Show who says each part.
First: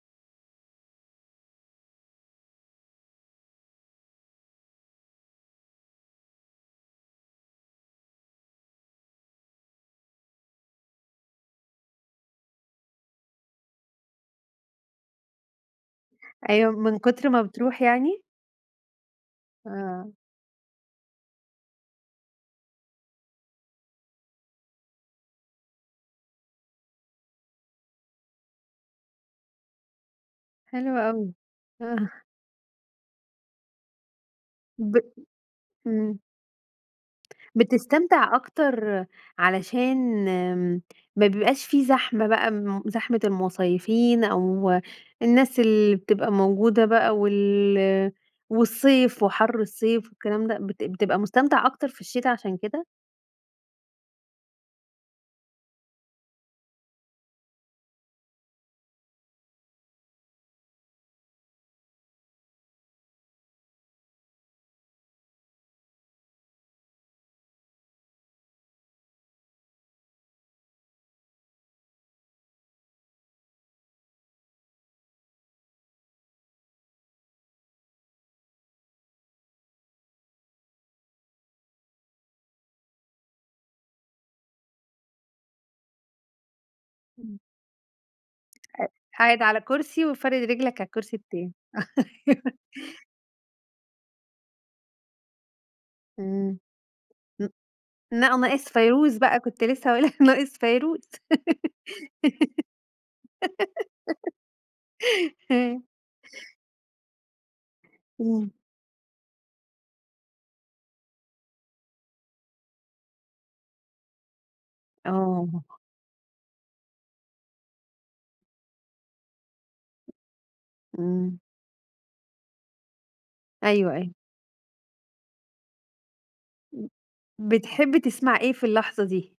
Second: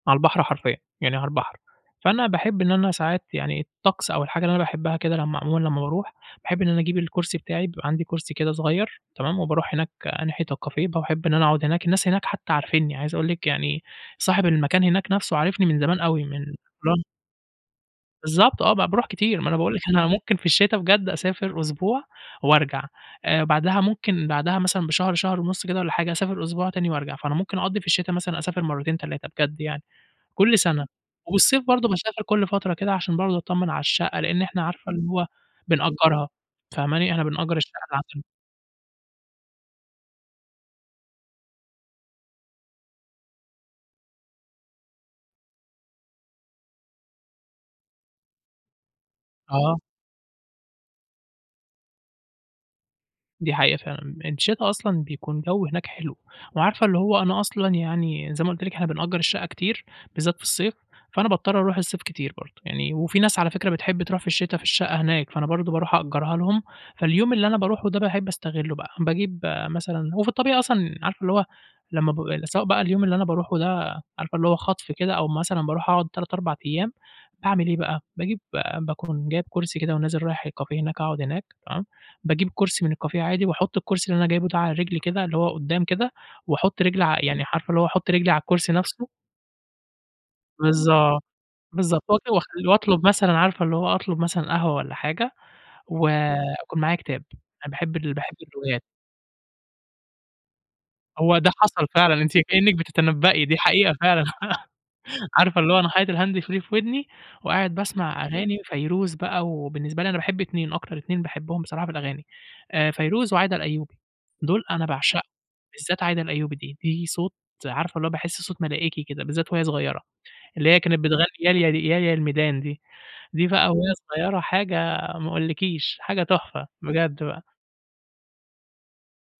Speaker 1: على البحر حرفيًا، يعني على البحر، فأنا باحب إن أنا ساعات يعني الطقس أو الحاجة اللي أنا باحبها كده، لمّا عمومًا لمّا باروح باحب إن أنا أجيب الكرسي بتاعي، بيبقى عندي كرسي كده صغير، تمام، وباروح هناك ناحية الكافيه باحب إن أنا أقعد هناك الناس هناك حتى عارفينّي، عايز أقول لِك يعني صاحب المكان هناك نفسُه عارِفني من زمان أوي، من
Speaker 2: أيوه من
Speaker 1: وأن
Speaker 2: كتر ما بتروح يعني؟
Speaker 1: بالضبط، آه ب باروح كتير ما أنا باقول لِك أنا
Speaker 2: آه.
Speaker 1: ممكن في الشتا بجد أسافر أسبوع وأرجع آآ، بعدها ممكن بعدها مثلًا بشهر، شهر ونص كده والَّا حاجة، أسافر أسبوع تاني وأرجع، فأنا ممكن أقضّي في الشتا مثلًا أسافر مرتين 3 بجد يعني، كل سنة،
Speaker 2: حلو أوي،
Speaker 1: والصيف برضه
Speaker 2: آه.
Speaker 1: باسافر كل فترة كده عشان برضه أطمّن على الشقة، لأن إحنا عارفة
Speaker 2: ب
Speaker 1: اللي هو
Speaker 2: إمم.
Speaker 1: بنأجّرها فاهماني؟ إحنا بنأجّر الشقة [unintelligible]
Speaker 2: بتستمتع أكتر علشان ما بيبقاش في زحمة بقى زحمة المصيفين، أو الناس اللي بتبقى موجودة بقى، وال والصيف وحر
Speaker 1: آه.
Speaker 2: الصيف والكلام ده، بت بتبقى مستمتع أكتر في الشتا عشان كده؟
Speaker 1: دي حقيقة فعلًا، الشتا أصلًا بيكون جو هناك حلو، وعارفة اللي هو أنا أصلًا يعني زي ما قُلت لِك، إحنا بنأجّر الشقة كتير، بالذات في الصيف، فأنا باضطّر أروح الصيف كتير برضه، يعني وفي ناس على فكرة بتحب تروح في الشتا في الشقة هناك، فأنا برضه باروح أأجرها لهم فاليوم اللي أنا باروحه ده باحب أستغلّه بقى، باجيب مثلًا هو في الطبيعي أصلًا عارفة اللي هو لمّا ب سواء بقى اليوم اللي أنا باروحه ده عارفة اللي هو خطف كده، أو مثلًا باروح أقعد 3، 4 أيام باعمل إيه بقى؟ باجيب باكون جايب كرسي كده ونازل رايح الكافيه هناك أقعد هناك، تمام، باجيب كرسي من الكافيه عادي واحط الكرسي اللي أنا جايبُه ده عليه رجلي كده اللي هو قدّام كده، واحط رجلي
Speaker 2: إمم.
Speaker 1: يعني عارفة اللي هو أحط رجلي على الكرسي
Speaker 2: ق
Speaker 1: نفسه.
Speaker 2: قاعد على كرسي وفارد رجلك على الكرسي
Speaker 1: بالضبط،
Speaker 2: التاني.
Speaker 1: بالضبط و [unintelligible] واطلب مثلًا عارفة اللي هو أطلب مثلًا قهوة والَّا حاجة، و
Speaker 2: إمم،
Speaker 1: يكون معايا كتاب
Speaker 2: ام
Speaker 1: أنا باحب باحب
Speaker 2: لأ ناقص
Speaker 1: الروايات.
Speaker 2: فيروز بقى كنت لسه هاقول لك ناقص فيروز،
Speaker 1: هو ده حصل فعلًا، أنتِ كأنِك بتتنبئي دي حقيقة فعلًا، عارفة اللي هو أنا
Speaker 2: همم.
Speaker 1: حاطط الهاند فري في ودني وقاعد باسمع
Speaker 2: إمم.
Speaker 1: أغاني فيروز بقى، وبالنسبة لي أنا باحب اتنين، أكتر اتنين باحبهم بصراحة في الأغاني آآ، فيروز وعايدة الأيوبي، دول أنا باعشقهم
Speaker 2: آه.
Speaker 1: بالذات عايدة الأيوبي دي دي صوت عارفة والله باحس صوت ملائكي كده، بالذات وهي صغيرة اللي هي كانت بتغني
Speaker 2: إمم.
Speaker 1: يا ياه يا الميدان دي، دي بقى
Speaker 2: أيوه،
Speaker 1: وهي
Speaker 2: أيوه.
Speaker 1: صغيرة حاجة ما اقولكيش، حاجة تحفة،
Speaker 2: إمم،
Speaker 1: بجد بقى.
Speaker 2: بتحب تسمع إيه في اللحظة دي؟